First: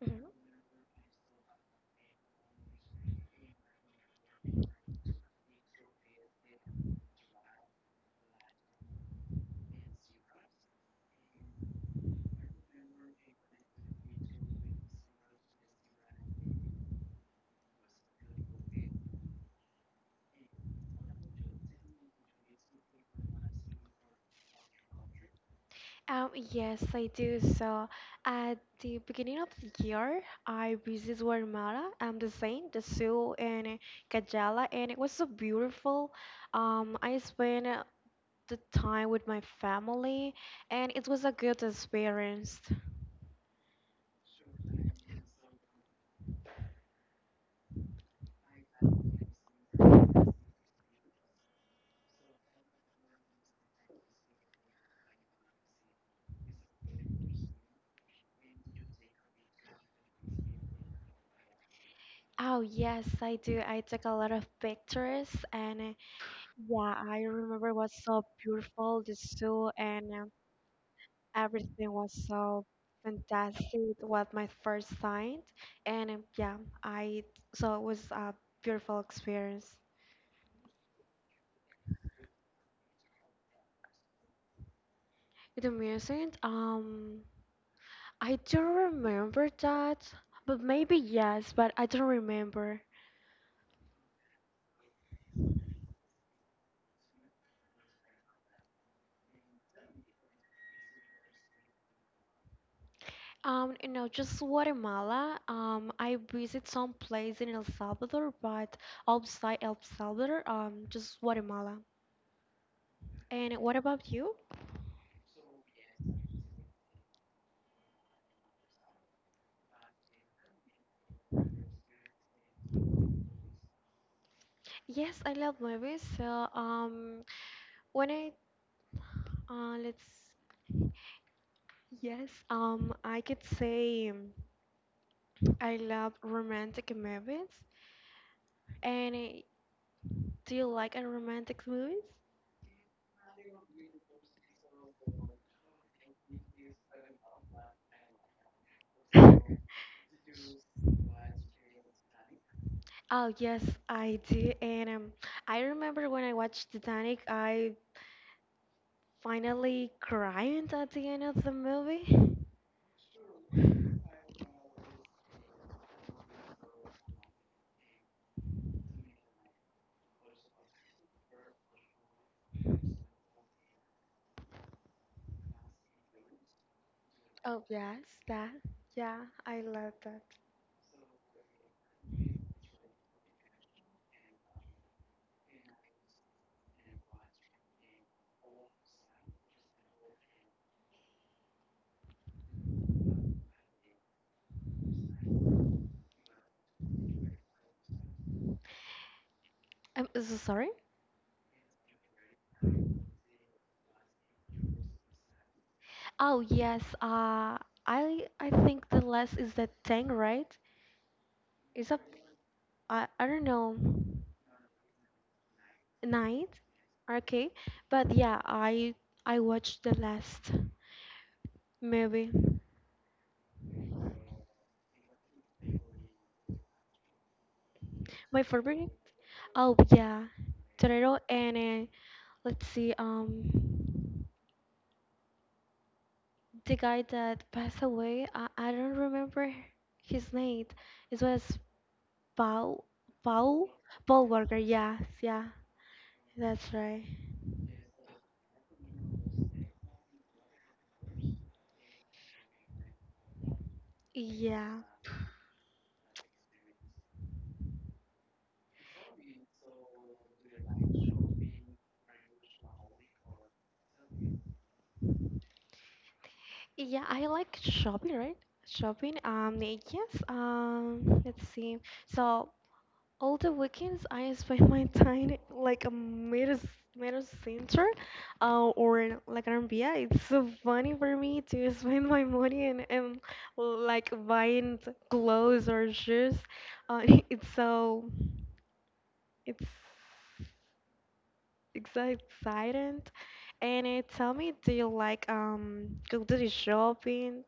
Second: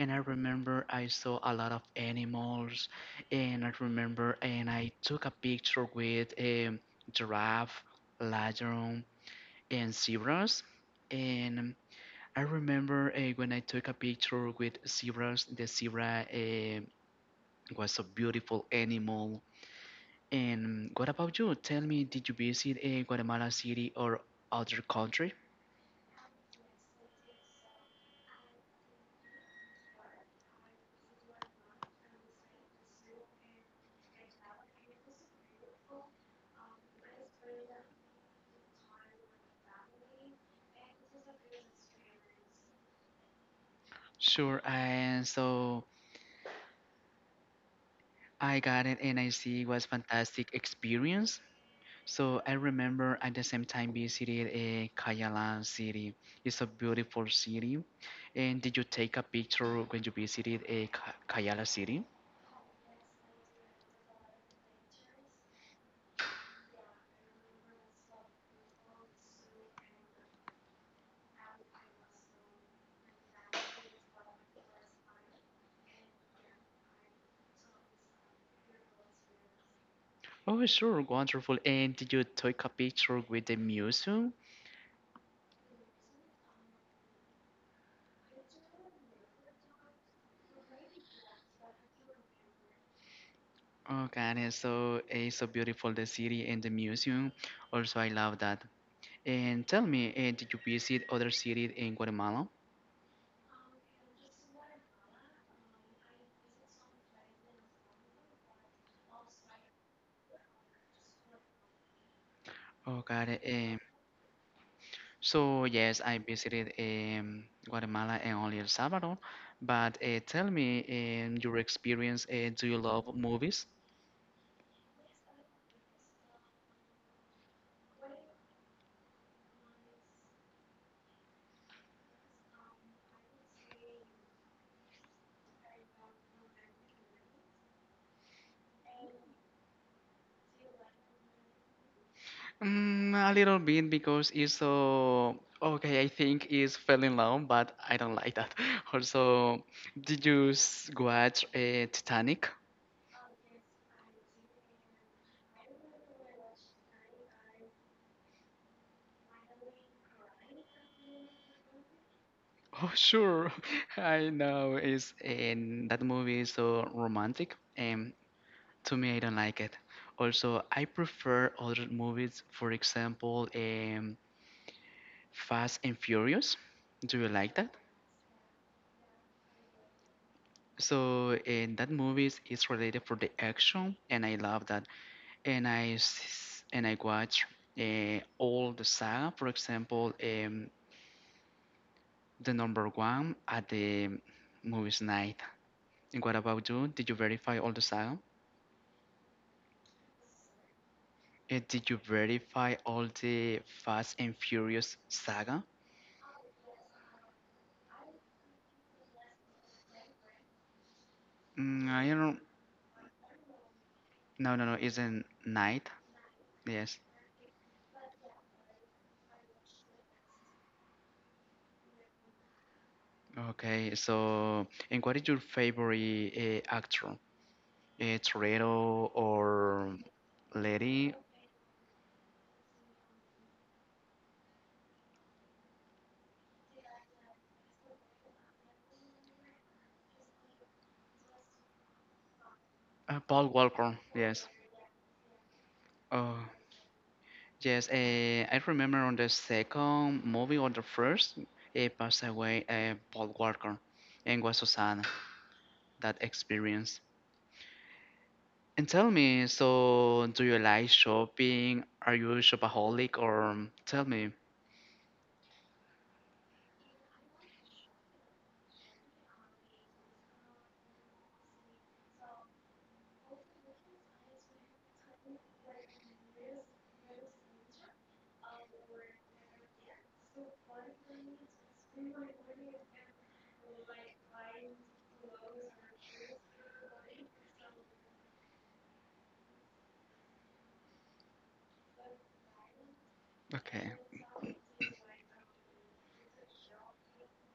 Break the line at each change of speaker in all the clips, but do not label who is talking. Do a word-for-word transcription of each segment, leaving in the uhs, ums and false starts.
And I
Mhm.
remember I saw a lot of animals. And I remember, and I took a picture with a giraffe, lion, and zebras. And I remember uh, when I took a picture with zebras. The zebra uh, was a beautiful animal. And what about you? Tell me, did you visit uh, Guatemala City or other country?
Um, yes, I do. So, at the beginning of the year, I visited Guatemala, um, the Saint, the Sioux, and Cajala, and it was so beautiful. Um, I spent the time with my family and it was a good experience.
Sure. And so I got it, and I see it was fantastic experience. So I remember at the same time visited uh, Cayala City. It's a beautiful city. And did you take a picture when you visited uh, Ca- Cayala City?
Oh, yes, I do. I took a lot of pictures and uh, yeah, I remember it was so beautiful, the zoo and um, everything was so fantastic. It was my first sight and um, yeah, I so it was a beautiful experience.
Oh, sure, wonderful. And did you take a picture with the museum?
The music, um, I don't remember that, but maybe yes, but I don't remember.
Oh, God, it's so it's so beautiful the city and the museum. Also, I love that. And tell me, eh, did you visit other cities in Guatemala?
Um, you know, just Guatemala. Um, I visit some place in El Salvador, but outside El Salvador, um, just Guatemala.
Oh, God,
And what
um,
about you?
so yes, I visited um, Guatemala and only El Salvador. But uh, tell me, um, your experience. Uh, do you love movies?
Yes, I love movies. So, um, when I, uh, let's, yes, um, I could say um, I love romantic movies. And uh, do you like uh, romantic movies?
Mm, a little bit because it's so okay. I think it's fell in love, but I don't like that. Also, did you s- watch uh, Titanic?
Oh yes, I do. And um, I remember when I watched Titanic, I finally cried at the end of the movie.
Oh, sure. I know it's in that movie is so romantic, and to me, I don't like it. Also, I prefer other movies. For example, um, Fast and Furious. Do you like
Oh
that?
yes, that. Yeah, I love that.
So, in that movies is related for the action, and I love that. and I s- and I watch uh, all the saga. For example, um, the number one at the movies night. And what about you? Did you verify all the saga?
I'm so sorry.
Uh, did you verify all the Fast and Furious saga?
Oh yes, uh, I I think the last is the tank, right?
Mm,
Is a
I don't.
I I don't know.
No, no, no. It's a night.
Night?
Yes.
Okay. But yeah, I I watched the last movie.
Okay. So, and what is your favorite uh, actor? Uh,
My favorite?
Toretto
Oh
or
yeah.
Lady?
Torero and uh, let's see, um the guy that passed away, I, I don't remember his name. It was Paul
Uh, Paul
Paul
Walker.
Paul
Yes.
Walker, yes, yeah.
Oh.
That's right.
Yes, uh, I remember on the second movie or the first, it passed away uh, Paul Walker, and was so
Yeah.
sad that experience. And tell me, so do you like shopping? Are you a shopaholic or tell me?
Yeah, I like shopping, right? Shopping. Um, yes. Um, let's see. So all the weekends I spend my time like a middle middle center, uh, or like an R B A. It's so funny for me to spend my money and, and like buying th- clothes or shoes. Uh, it's so it's it's so exciting. And
Okay.
it tell me, do you like um go to the shopping?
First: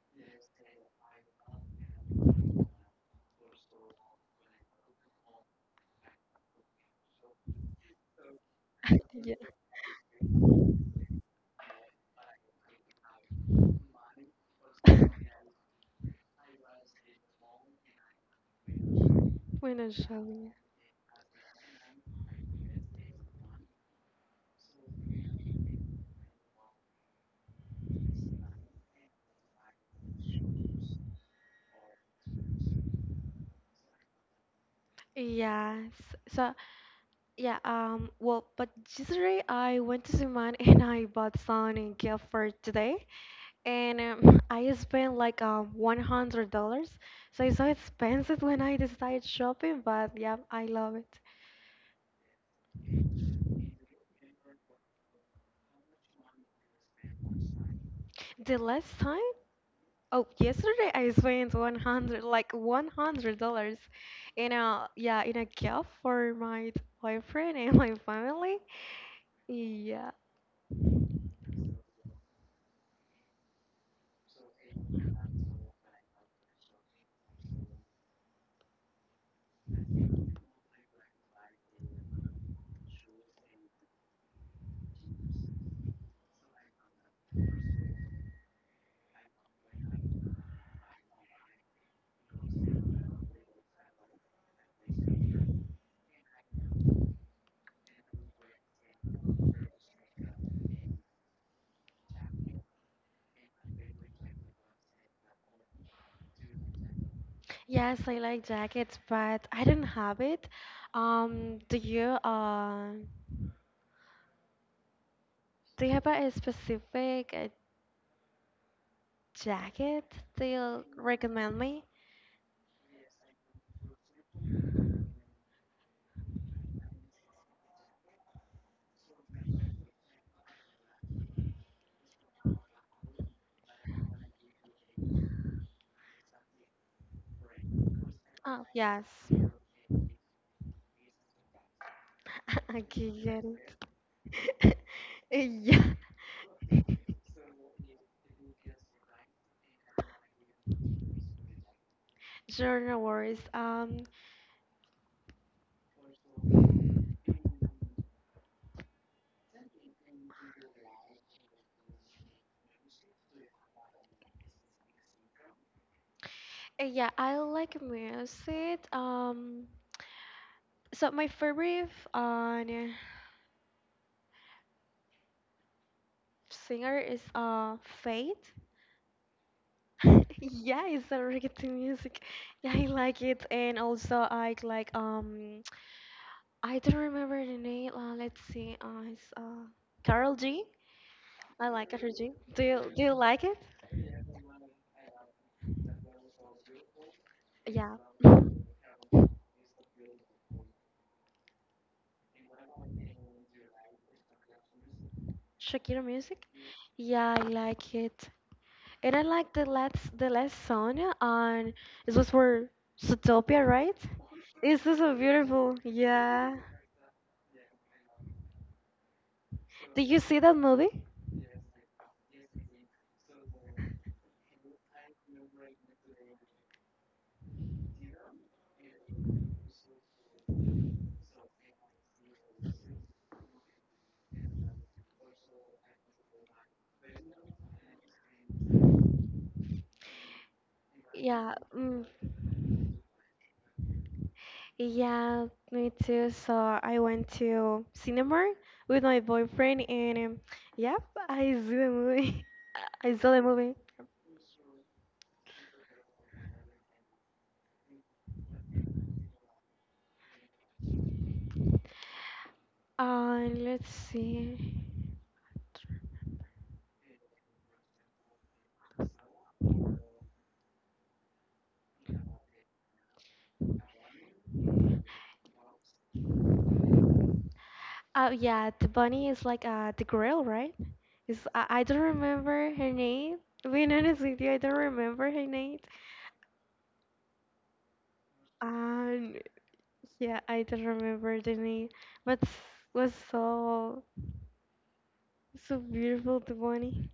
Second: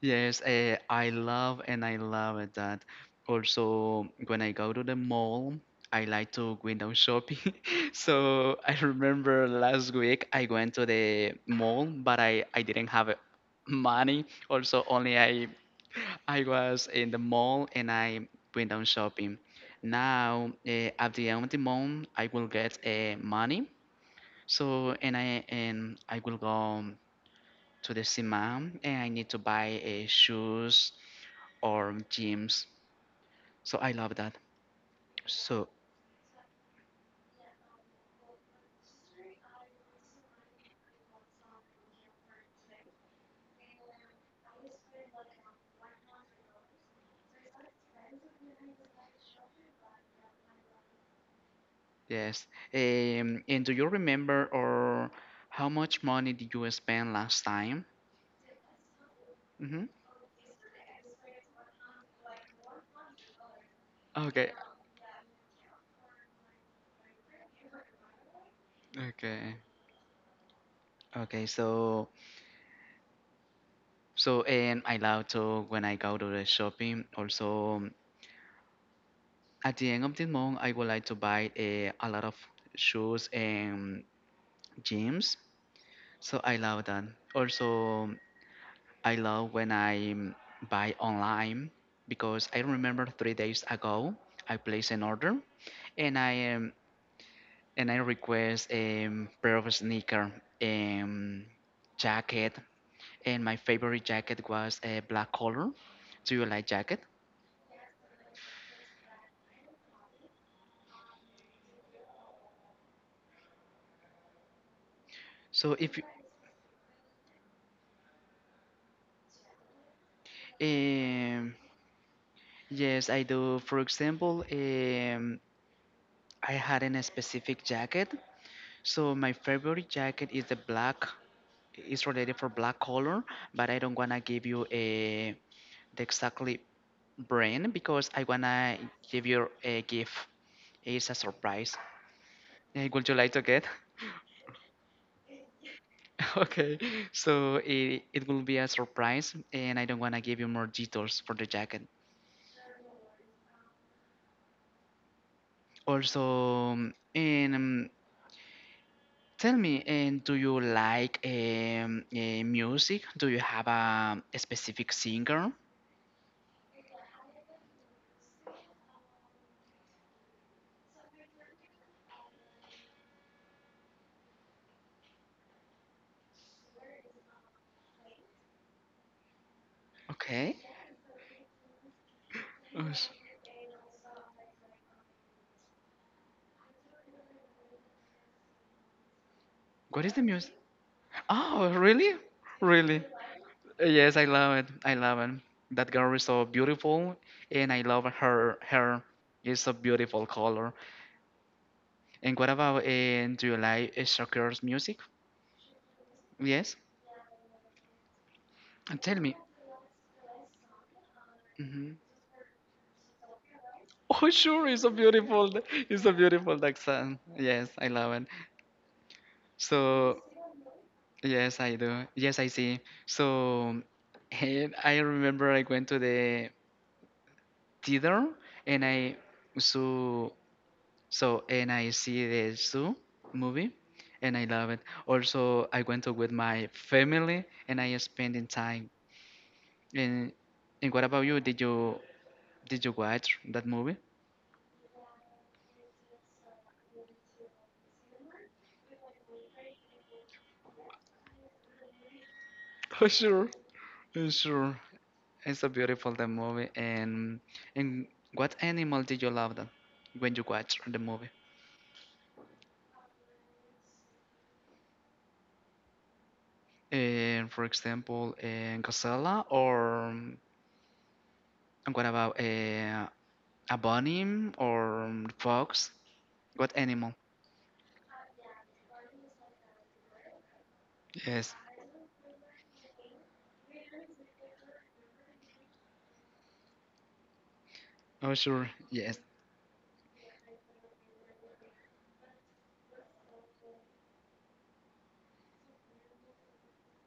Yes, eh, I love and I love it that also when I go to the mall, I like to window shopping. So I remember last week I went to the mall, but I, I didn't have uh, money. Also, only I I was in the mall and I went down shopping. Now,
Financially,
eh, at the end of the month, I will get eh, money. So, and I and I will go to the cinema and I need to buy eh, shoes or gyms. So I love that. So
yes, so yeah, um well, but yesterday I went to Suman and I bought some gift for today and um, I spent like uh, one hundred dollars. So it's so expensive when I decided shopping, but yeah, I love it.
yes. Um, and do you remember or how much money did you spend last time?
The last time,
Mm-hmm.
oh, yesterday I spent one hundred, like one hundred dollars in
Okay.
a, yeah, in a gift for my boyfriend and my family.
Okay.
Yeah.
Okay. So so and I love to when I go to the shopping. Also at the end of the month, I would like to buy a, a lot of shoes and gyms. So I love that. Also I love when I mm, buy online because I remember three days ago I placed an order and I um, and I request a pair of sneaker um, jacket and my favorite jacket was a black color. Do you like jacket?
Yes, I like jackets, but I don't have it. Um, do you, uh,
So
do you
if
have
you-
a specific uh, jacket that you
um,
recommend me?
yes, I do. For example, um, I had a specific jacket. So my favorite jacket is the black. It's related for black color, but I don't wanna give you a the exactly brand because I
Oh,
wanna
yes.
give you a gift. It's a surprise.
I
Eh,
can
would you like
get
to get?
it. Yeah,
Okay, so it, it will be a surprise, and I don't wanna give you more details for the jacket.
sure, no worries. Um,
Also, um, and um, tell me, and do you like um, eh, music? Do you have a, a specific singer?
uh, yeah, I like music. Um, so my favorite uh, singer is uh Faith.
Okay.
Yeah, it's a reggaeton music. Yeah, I
Us-
like it, and also I like um, I don't remember the name. Uh, let's see. Uh, it's uh
What is the
Carol
music?
G. I
Oh,
like Carol
really?
G. Do you do
Really?
you like it?
Yes, I love it. I love it. That girl is so beautiful, and I
Yeah.
love her. Her is a beautiful color. And what about and do you like uh, Shakira's music?
Shakira music?
Yes,
Yeah, I like it.
and
And I
tell me.
like the last the last song on
Hmm.
it was for Zootopia, right?
Oh, sure,
This
it's a
is so
beautiful,
beautiful.
it's a
Yeah.
beautiful Daxan. Yes, I love it.
Did you
So
see that movie?
yes, I do. Yes, I see. So and I remember I went to the theater, and I saw. So, and I see the Zoo movie and I love it. Also, I went to with my family and I spending time. And, and what about you?
Yeah.
Did you
Mm.
did you watch that movie?
Yeah, me too. So I went to cinema with my boyfriend and um, yeah, I saw the movie.
Oh,
I saw the
sure.
movie.
Uh, sure. It's a beautiful the movie and and what animal did you love then when you watch the movie?
Uh, let's see.
And for example, a gazelle or um, and what about a a bunny or um, fox? What animal?
Oh yeah, the bunny is like uh the girl, right? Is
Yes.
I, I don't remember her name. Being honest with you, I don't remember her name.
Oh, sure. Yes.
And yeah, I don't remember the name, but was so so beautiful the bunny.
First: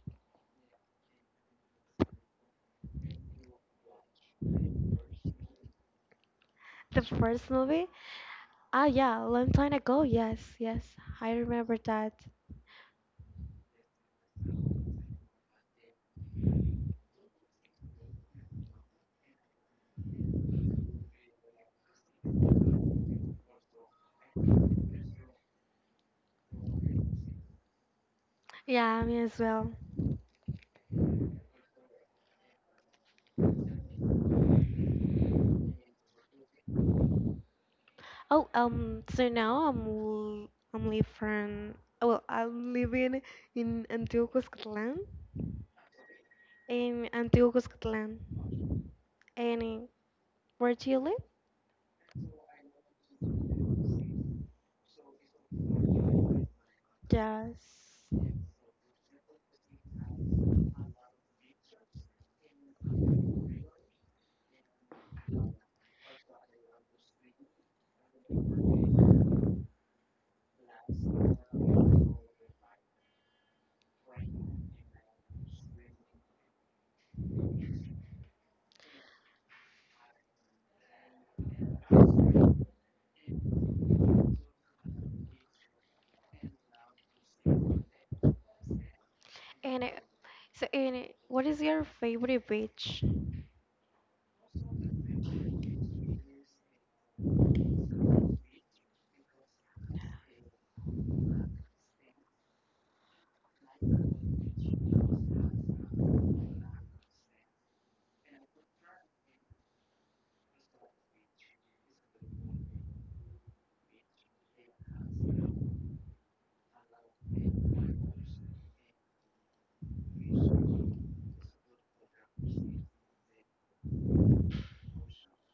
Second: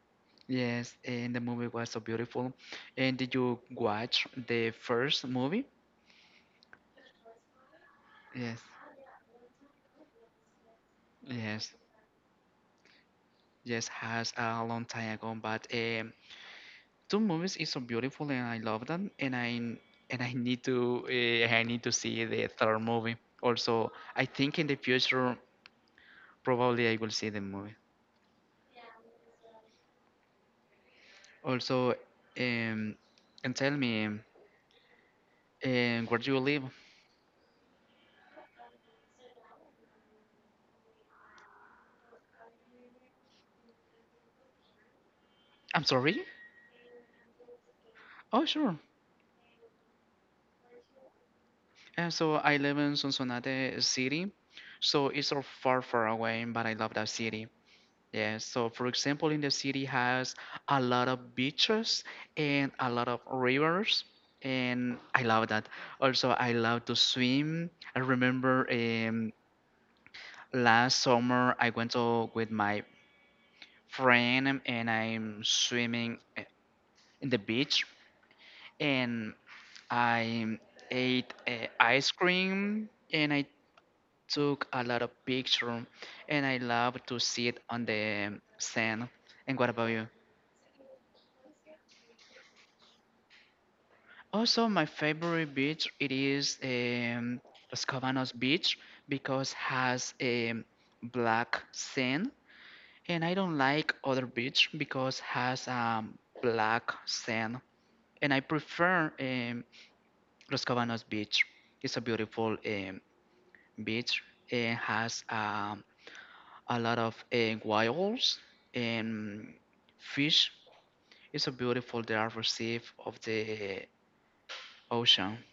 Yes. And the movie was so beautiful. And did you watch the first movie?
The first movie.
Yes.
Ah yeah, a long time ago. Yes, yes, I
Yes.
remember that.
Yes. Has a long time ago, but um, two movies is so beautiful, and I love them. And I and I need to uh, I need to see the third movie. Also, I think in the future probably I will see the movie.
Yeah, me as well.
Also, um, and tell me, um, where do you live?
Oh, um, so now I'm l- I'm live from, well, I'm living in Antioquia, Scotland.
I'm sorry.
In Antigua Cuscatlán.
Oh, sure.
And in, where do you live?
And so I live in Sonsonate City, so it's so far, far away, but I love that city.
Yes.
Yeah, so for example, in the city has a lot of beaches and a lot of rivers, and I love that. Also, I love to swim. I remember um, last summer I went to, with my friend and I'm swimming uh, in the beach, and I ate uh, ice cream, and I took a lot of pictures, and I love to sit on the sand. And what
And
about
uh,
you?
so, and uh, what is your favorite beach?
Also, my favorite beach it is um, Los Cabanos Beach because has a black sand, and I don't like other beach because has um, black sand, and I prefer um, Los Cabanos Beach. It's a beautiful um, beach. It has a a lot of uh, whales and fish. It's so beautiful the are received of the ocean.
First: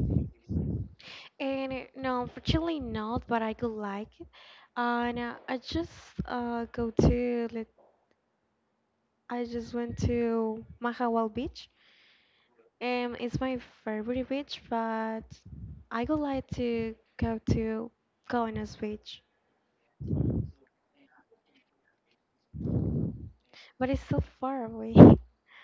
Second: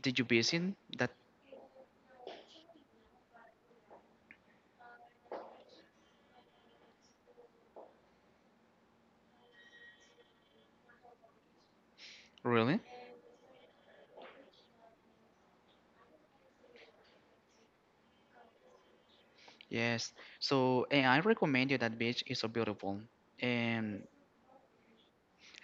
Did you visit that?
And uh, no, unfortunately not, but I could like it. And uh, I just uh, go to, let's, I just went to Mahawal Beach.
Really?
Um, it's my favorite beach, but I would like to go to Kaunas Beach,
Yes. So and I recommend you that beach. It's so beautiful.
but it's
And
so far away.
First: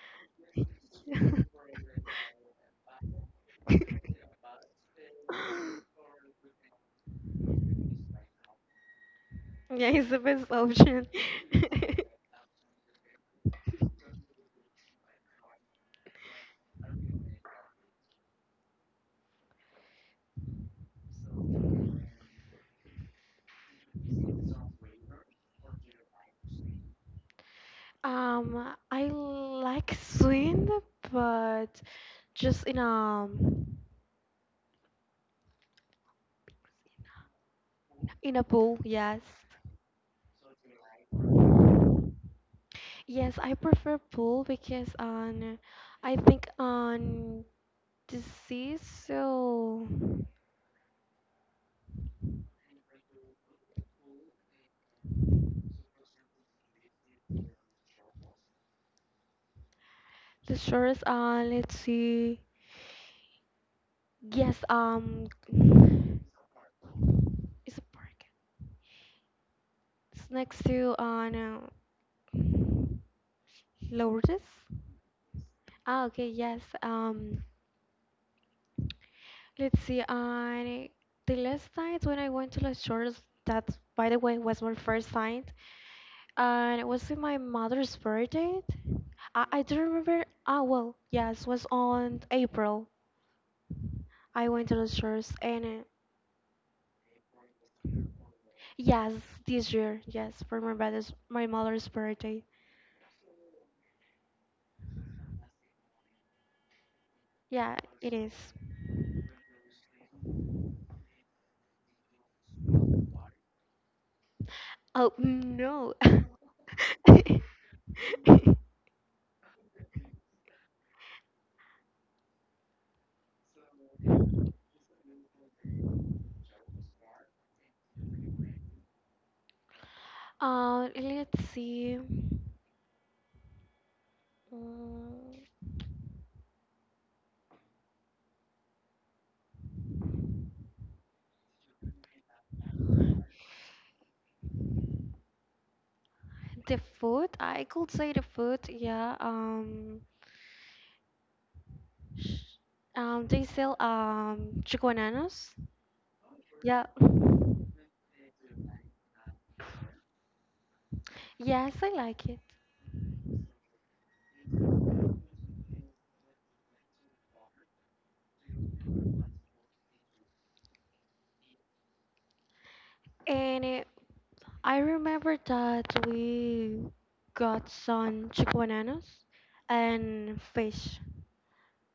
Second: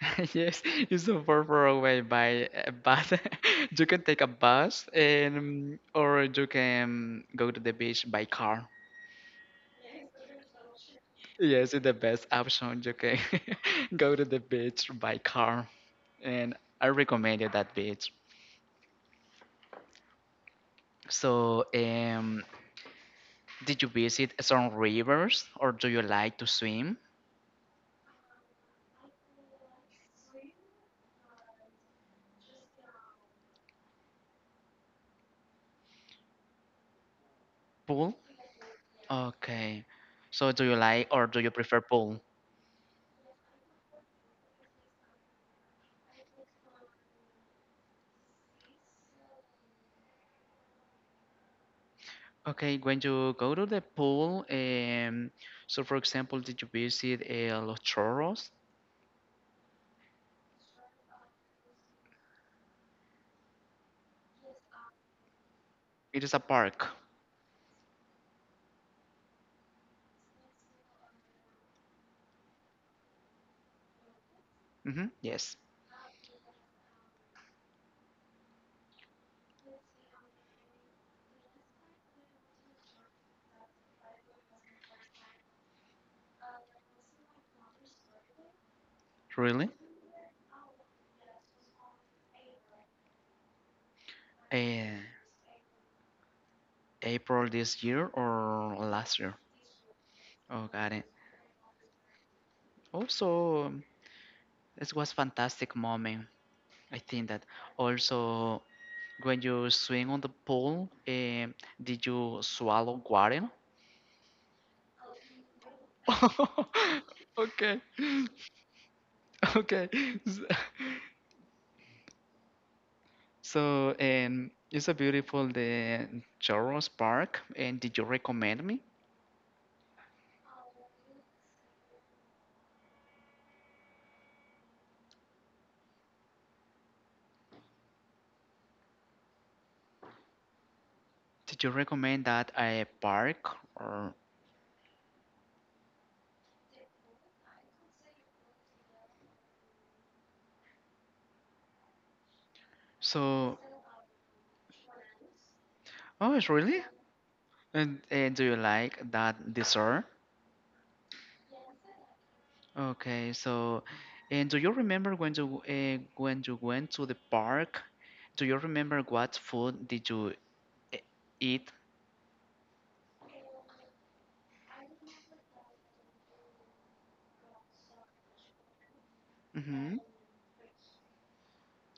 yes, it's so far, far away by a bus. You can take a bus and or you can go to the beach by car.
Yeah, it's the best option.
Yes, it's the best option. You can go to the beach by car, and I recommended that beach. So, um, did you visit some rivers or do you like to swim?
Um, I like swim, but just in a
Pool?
in a pool. Yes,
Okay. So, do you like or do you prefer pool?
yes, I prefer pool because on I think on the sea, so
Okay, when you go to the pool, um, so for example, did you visit uh, Los Chorros?
the shores. Uh, let's see. Yes, um,
It is a park.
it's a park. It's next to on uh, no, Lourdes.
Mm-hmm. Yes.
Ah, okay. Yes. Um. Let's see. I the last night when I went to Las Shores, that, by the way, was my first night, and it was in my mother's birthday. I, I
Really?
do remember. Ah, well, yes, was on April. I went to Las
Uh,
Shores, and
April this
uh,
year or
yes,
last year?
this year, yes, for
Oh,
my
got it.
brother's my mother's birthday.
Also, it was fantastic moment. I think that
Yeah, it is.
also. When you swim on the pool, um, did you swallow water?
Oh no.
Okay, okay. S- So, um, it's a beautiful the Chorro's Park. And did you recommend me?
Uh, let's see. Mm,
Did you recommend that a park or
the food, I could say the food, yeah. Um, sh- um, they
so?
sell um chicken bananas.
Oh, it's really?
Yeah.
And, and do you like that dessert?
Yes, I like it.
Okay, so, and do you remember when you uh, when you went to the park? Do you remember what food did you e- eat?
And it, I remember that we got some chicken bananas
Mm-hmm.
and fish.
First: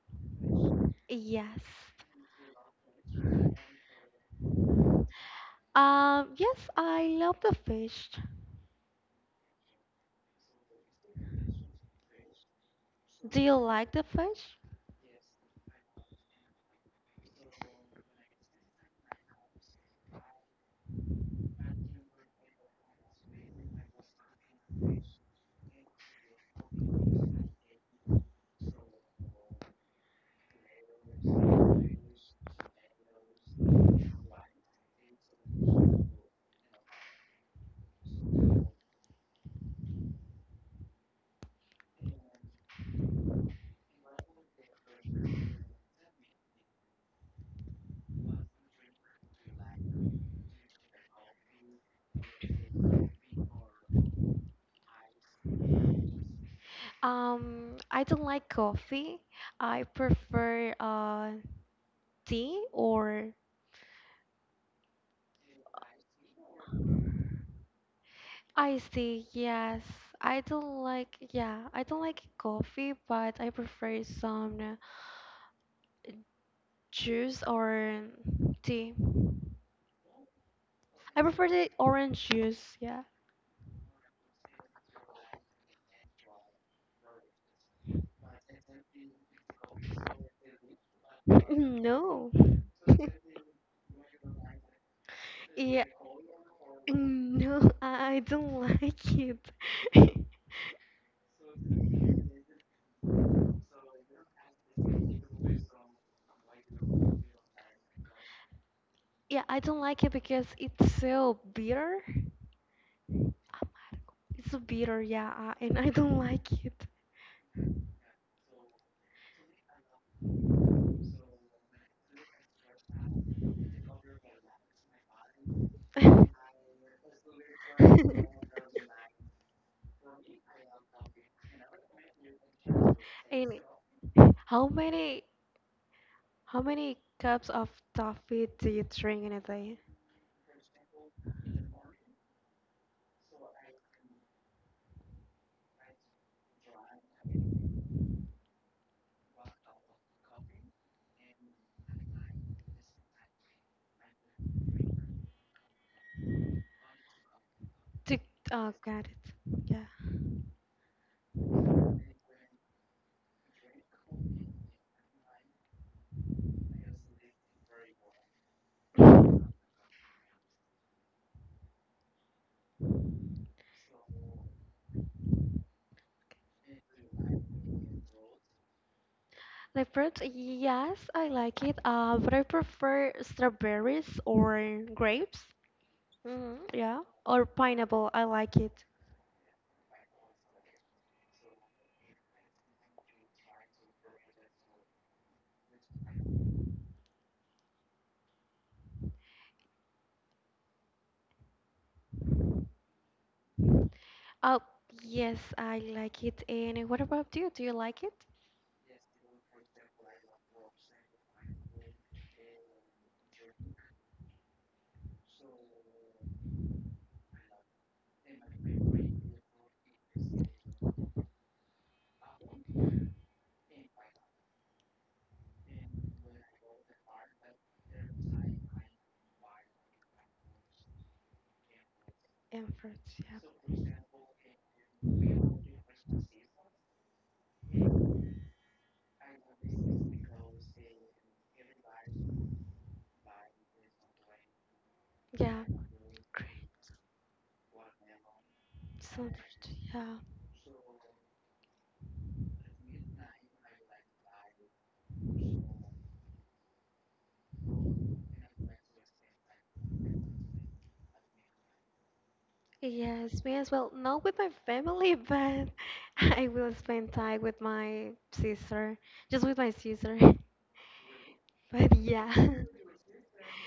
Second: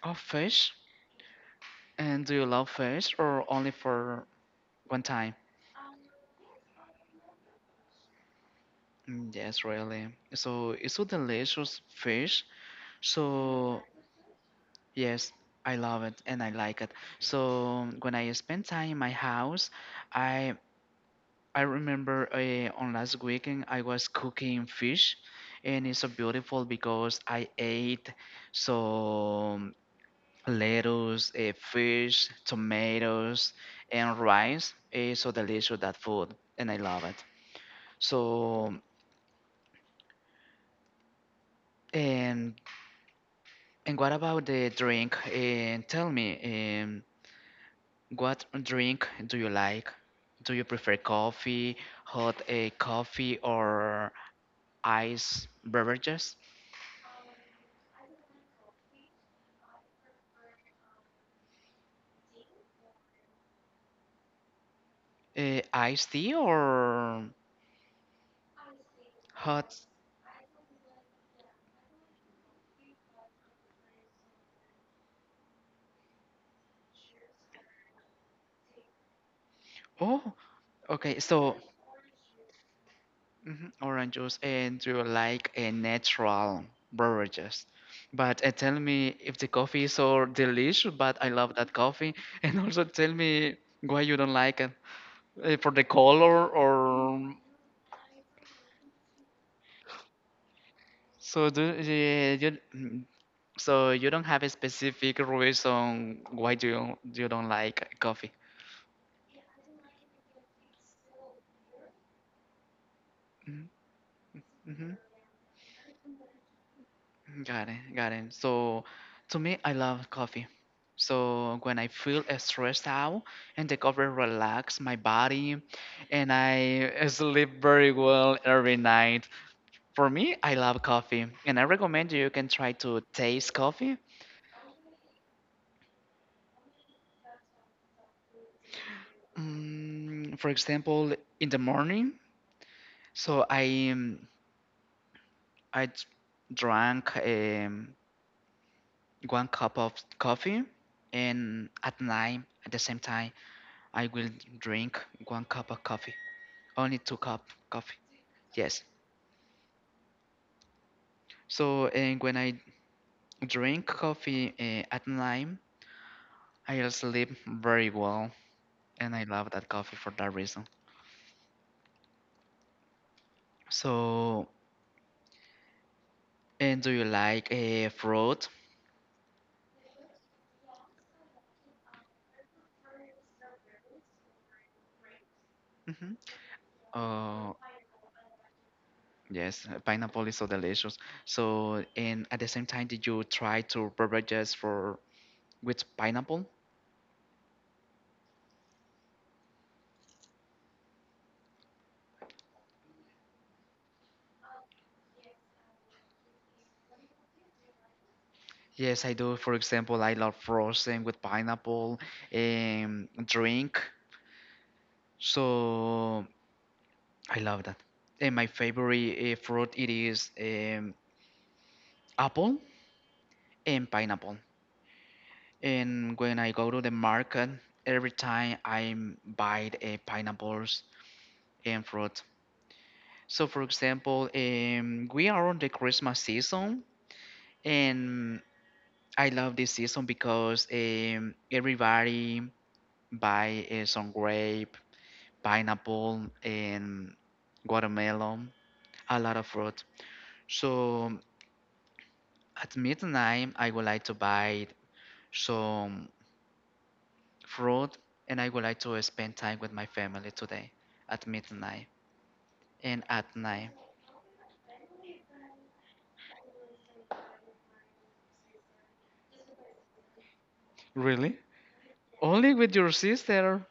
Oh, fish.
Yes.
And do you love fish or only for one time?
Um, yes, I love the fish.
Mm, yes, really. So it's so delicious fish.
Do you
So
like the fish?
yes, I love it and I like it. So when I spend time in my house, I I remember uh, on last weekend I was cooking fish, and it's so beautiful because I ate some lettuce, uh, fish, tomatoes, and rice. It's so delicious that food, and I love it. So, and and what about the drink? And tell me, um, what drink do you like? Do you prefer coffee, hot uh, coffee, or ice beverages?
Um, I don't like coffee. I prefer uh tea or
Uh, iced tea or
iced tea.
hot?
Yes, I don't like, yeah, I don't like coffee, but I prefer some juice or tea.
Oh, okay.
I prefer
So,
the orange juice. Yeah.
mhm, orange juice. And do you like a natural beverages? But uh, tell me if the coffee is so delicious, but I love that coffee.
No.
And also tell me why you don't like it uh, for
Yeah.
the color or
No, I I don't like it.
so do uh, you mm, so you don't have a specific reason why do you, you don't like coffee.
Yeah, I don't like it because it's so bitter. Amargo.
Mm-hmm.
It's so
Mm-hmm.
bitter, yeah, uh, and I don't like it.
Got it, got it. So, to me, I love coffee. So when I feel stressed out and the coffee relax my body, and I sleep very well every night. For me, I love coffee, and I recommend you can try to taste
And
coffee.
how many how many cups of coffee do you drink in a day?
Mm, for example, in the morning, so I um, I d- drank um, one cup of coffee, and at night at the same time. I will drink one cup of coffee, only two cup coffee.
To oh,
Yes.
got it. Yeah.
So and when I drink coffee uh, at night, I'll sleep very well, and I love that coffee for that reason. So and do you like a fruit?
Like fruits, yes, I like it. Uh, but I prefer strawberries or grapes.
Mm-hmm.
Hmm, yeah, or
Uh,
pineapple. I like it.
yes, uh, pineapple is so delicious. So and at the same time, did you try to beverages for with pineapple?
Oh, yes, I like it. And what about you? Do you like it?
Yes, I do. For example, I love frozen with pineapple um, drink. So I love that. And my favorite uh, fruit it is um, apple and pineapple. And when I go to the market, every time I buy uh, pineapples and fruit.
And fruits,
So for
yeah.
example, um, we are on the Christmas season, and I love this season because um, everybody buy uh, some grape,
Yeah.
pineapple,
Great.
and watermelon, a lot of
Celebrate.
fruit.
Yeah.
So at midnight, I would like to buy some fruit and I would like to spend time with my family today at midnight and at
Yes, me
night.
as well. Not with my family, but I will spend time with my sister. Just with my sister.
Really?
But yeah.
Only with your sister.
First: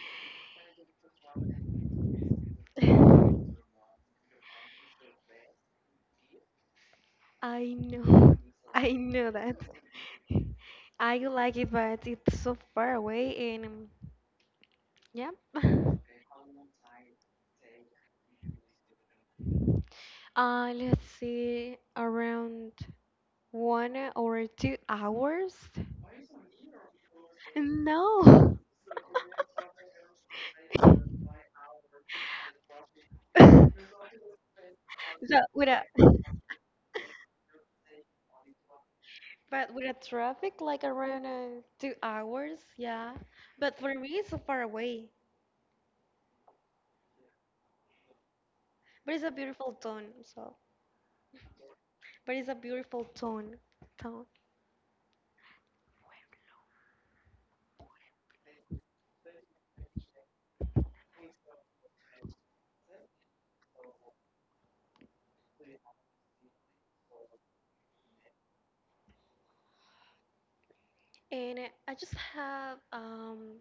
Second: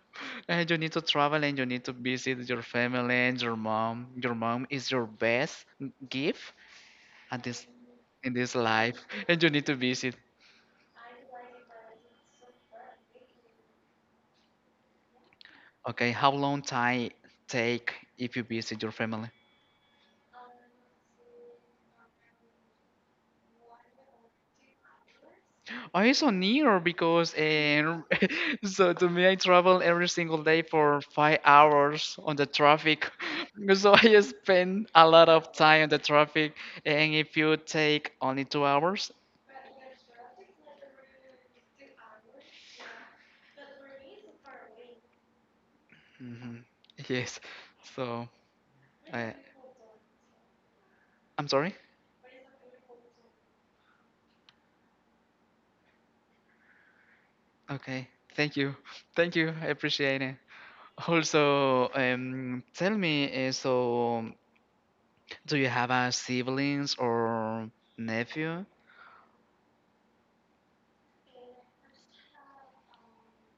And you need to travel and you need to visit your family and your mom. Your mom is your best gift at this
I know.
in this
I
life
know
and you
that.
need to visit.
I like it, but it's so far away and um, yeah.
Okay, how long time take if you visit your family?
Uh, let's see, around one or two hours?
I so near because and
No.
so to me I travel every single day for five hours on the traffic. So I spend a lot
So
of
with a,
time on the traffic and if you take only two hours,
but with a traffic like around uh, two hours, yeah. But for me, it's so far away.
hmm yes. So
But it's a
I
beautiful town, so.
I'm sorry?
But it's a beautiful town, town.
Okay. Thank you. Thank you. I appreciate it. Also, um, tell me, uh, so do you have a siblings or nephew?
And uh, I just have um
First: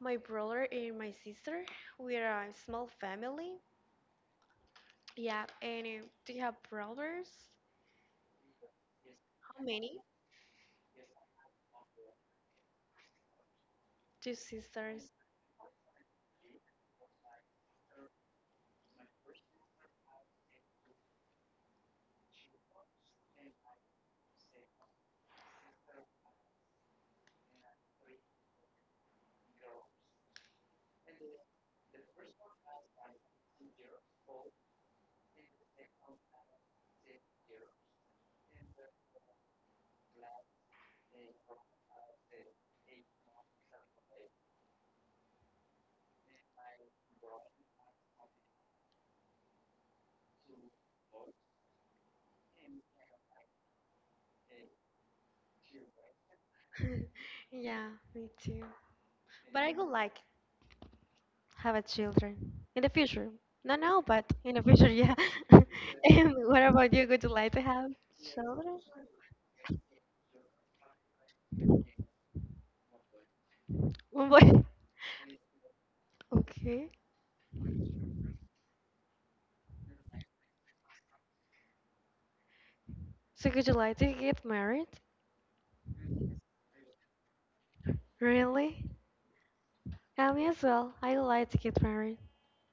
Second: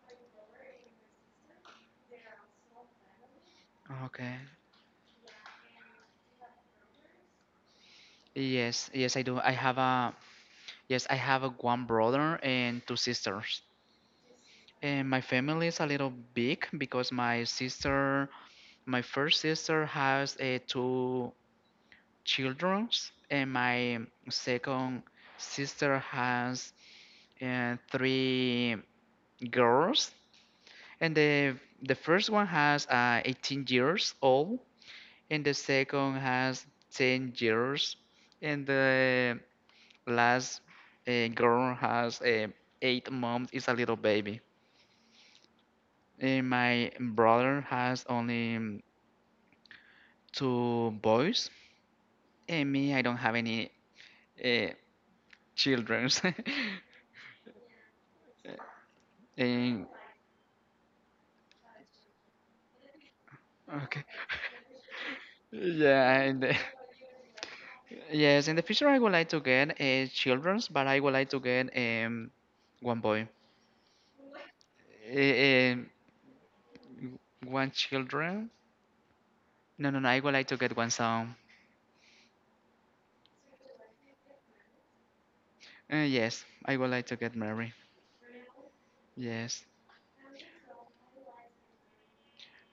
my brother and my sister. We are a small family.
Okay.
Yeah, and uh, do you have brothers?
Yes, yes, I do. I
How
have
many?
a yes, I have a one brother and two sisters.
Two sisters.
And my family is a little big because my sister, my first sister has uh, two children, and my second sister has uh, three girls. And the the first one has uh, eighteen years old, and the second has ten years, and the last uh, girl has uh, eight months is a little baby and my brother has only um, two boys and me I don't have any uh, children.
Yeah, me too. But I would
And
like have a children in the future. Not now,
okay,
but in the future, yeah.
yeah
And
and uh,
what about you? Would you like to have
yes, in the
children?
future I would like to get uh, children's but I would like to get um one boy,
One boy.
uh,
Okay.
one children, no no no I would like to get one son.
So would you like to get married?
Uh, yes, I would like to get married.
Really?
Yes.
Um, as well, I like to get married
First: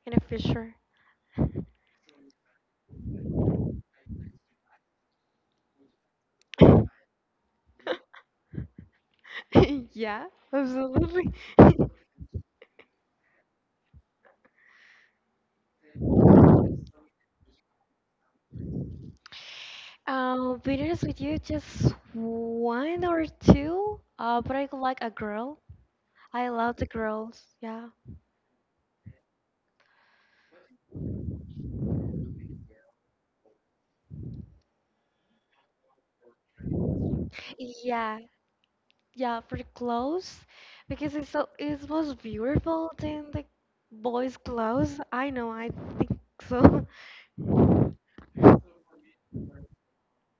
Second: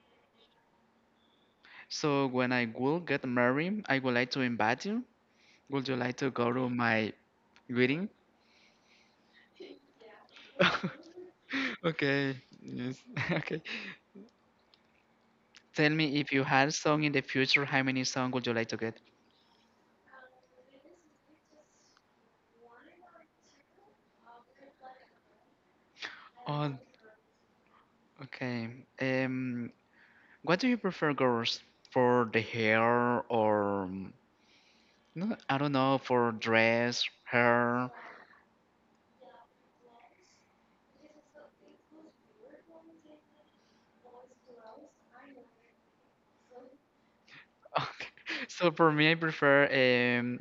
in the future.
So when I will get married, I would like to invite you. Would you like to go to my wedding?
Yeah, absolutely.
Okay. Yes. Okay. Tell me, if you had song in the future, how many song would you like to get?
Um, be honest with you, just one or two. Uh, but I like a girl. I
Oh,
love the girls. Yeah,
okay. Um, what do you prefer, girls? For the hair or um, no, I don't know, for dress, hair.
yeah, yeah. Pretty close, because it's so it's most beautiful than the boys' clothes. I know. I think so.
Okay. So for me, I prefer um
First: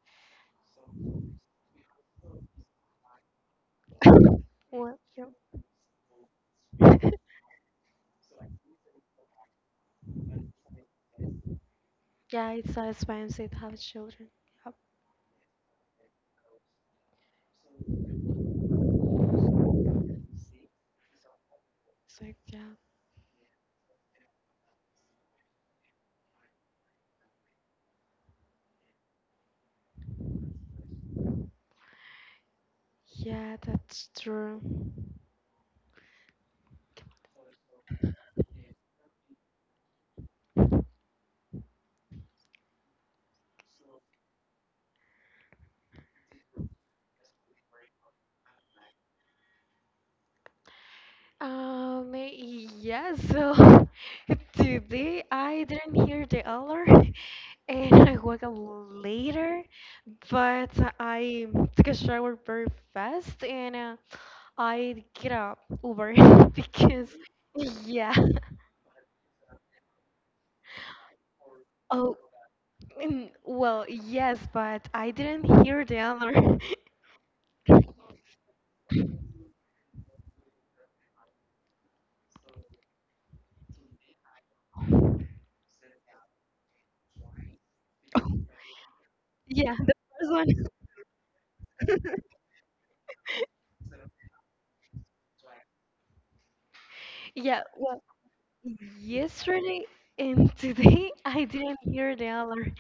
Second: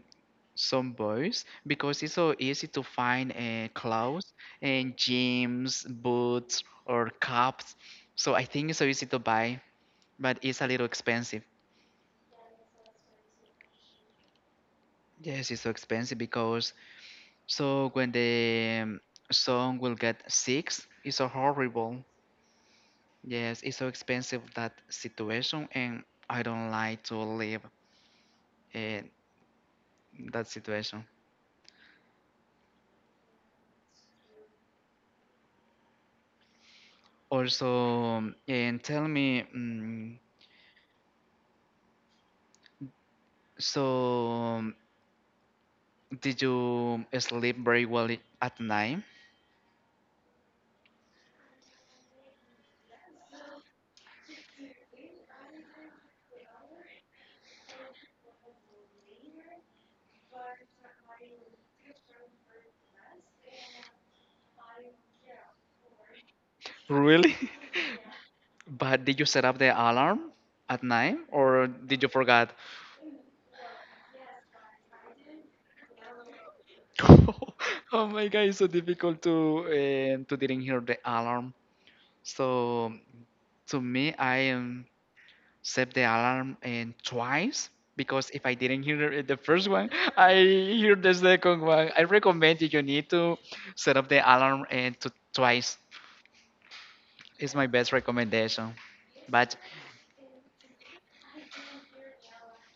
some boys because it's so easy to find uh, clothes and
Well, yeah.
jeans, boots, or cups. So I think it's so easy to buy, but it's a little expensive.
Yeah, it's so expensive to have children. Yeah,
Yes, it's so expensive because so when the um, son will get sick, it's so horrible.
so yeah.
Yes, it's so expensive that situation, and I don't like to live in that situation.
Yeah, that's true.
Also, um, and tell me, mm so um, did you sleep very well i- at night?
Um, yeah, so today I didn't hear the alarm and I woke up later, but I took a shower very fast and uh, I get up Uber because,
Really?
yeah.
But did you set up the alarm at night or did you
Oh,
forget?
mm, well, yes, but I didn't hear the alarm.
Oh my god, it's so difficult to and to didn't hear the alarm. So to me, I um, set the alarm and twice because if I didn't hear it the first
Yeah, the
one,
first
I
one.
hear the second one. I recommend that you need to set up the alarm and to twice. It's
Yeah,
my best
well,
recommendation. But
yesterday and today I didn't hear the alarm.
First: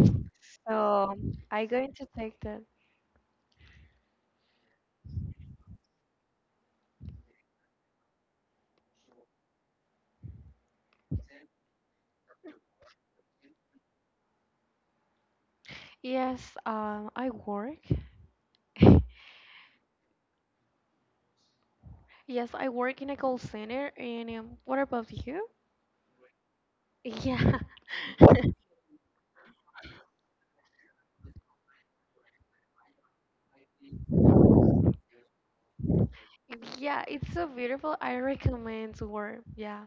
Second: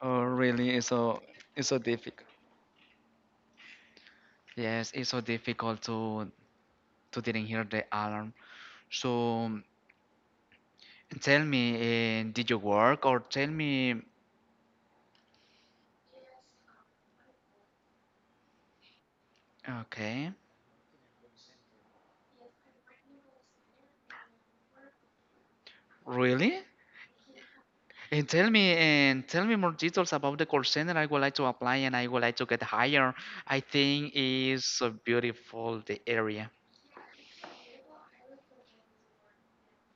oh, really? It's
So
so
I
it's so
going to
difficult.
take that.
Yes, it's so difficult to to didn't hear the alarm. So tell me, uh, did you work or tell me?
Yes, um, I work.
Okay,
Yes, I work in a call center. And um, what about you?
really?
Yeah.
And tell me and tell me more details about the call center. I would like to apply and I would like to get hired. I think it's so beautiful the area.
Yeah, it's so beautiful. I recommend work. Yeah.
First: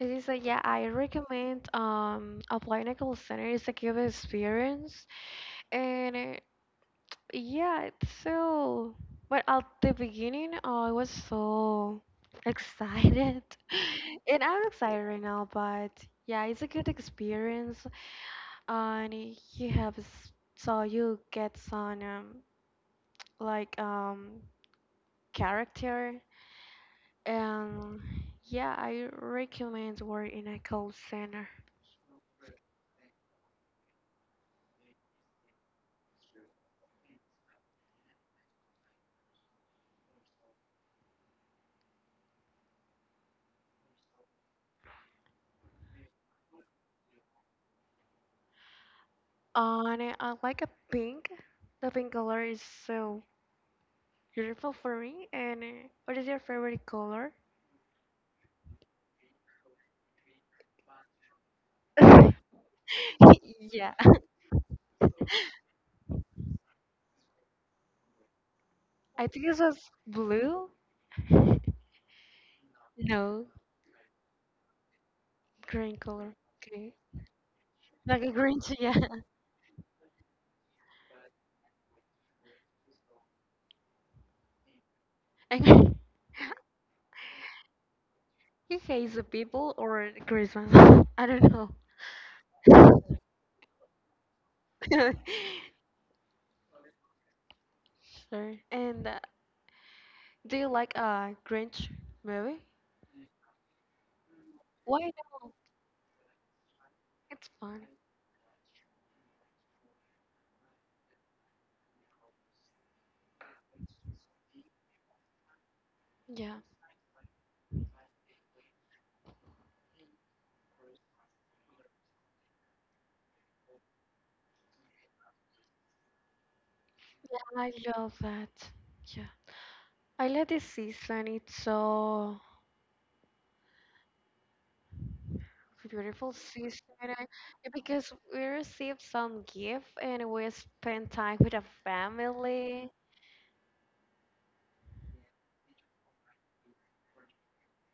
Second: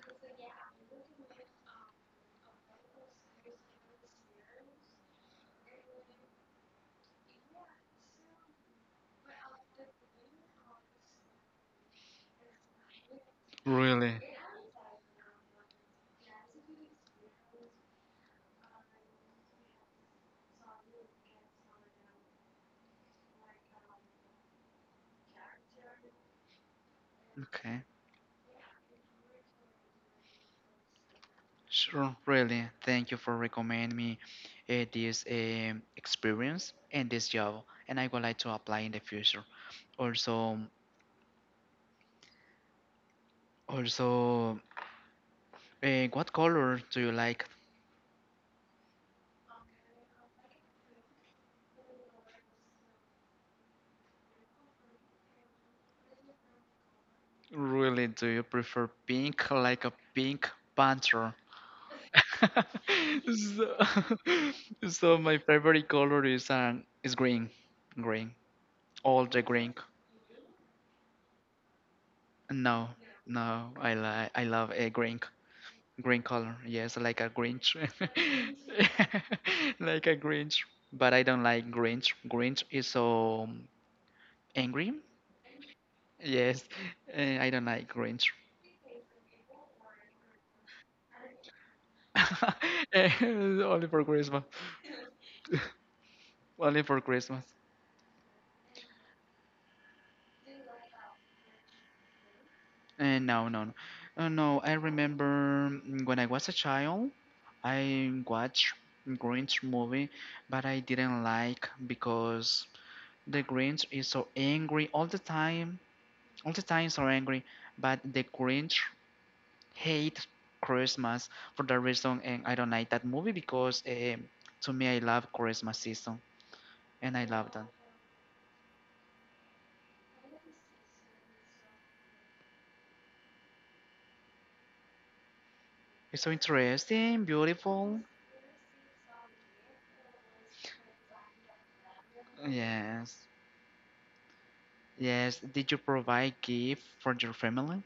It is a, yeah, I recommend um applying a call center. It's a good experience. And uh, yeah, so, but at the beginning, oh, I was so excited.
Really?
And I'm excited right now, but yeah, it's a good experience. And you have, s- so you get some, um, like, um, character. And yeah, I recommend work in a call center.
Sure, really. Thank you for recommending me uh, this um experience and this job, and I would like to apply in the future. Also, also, uh, what color do you like?
And I I like a pink. The pink color is so beautiful for me. And uh, what is your favorite color?
Really, do you prefer pink, like a pink panther? So,
Yeah,
so my favorite color is um is green, green,
I
all
think
the
this
green.
was blue.
No,
No,
no, I like I love a green.
green
Green
color.
color,
Okay,
yes, like a Grinch.
like a green too. Yeah,
Like a Grinch. But I don't like Grinch. Grinch is so angry.
and
Yes, eh, I don't like Grinch.
he hates the people or Christmas. I don't know.
Eh, only for Christmas. Only for Christmas.
Sorry. And uh, do you like a Grinch movie?
Eh, no, no, no. Oh, no, I
Why
remember
no?
mm, when I was a child,
It's
I
fun.
watched Grinch movie, but I didn't like because the Grinch is so angry all the time.
Yeah,
All the times are angry, but the Grinch hate Christmas for that reason, and I don't like that movie because um, to me I love Christmas season, and I love
I
that.
love that. Yeah, I love this season. It's so
It's
beautiful
so
seaside. uh,
interesting, beautiful.
Because we received some gift and we spent time with the family.
Yes, yes. Did you provide gift for your family?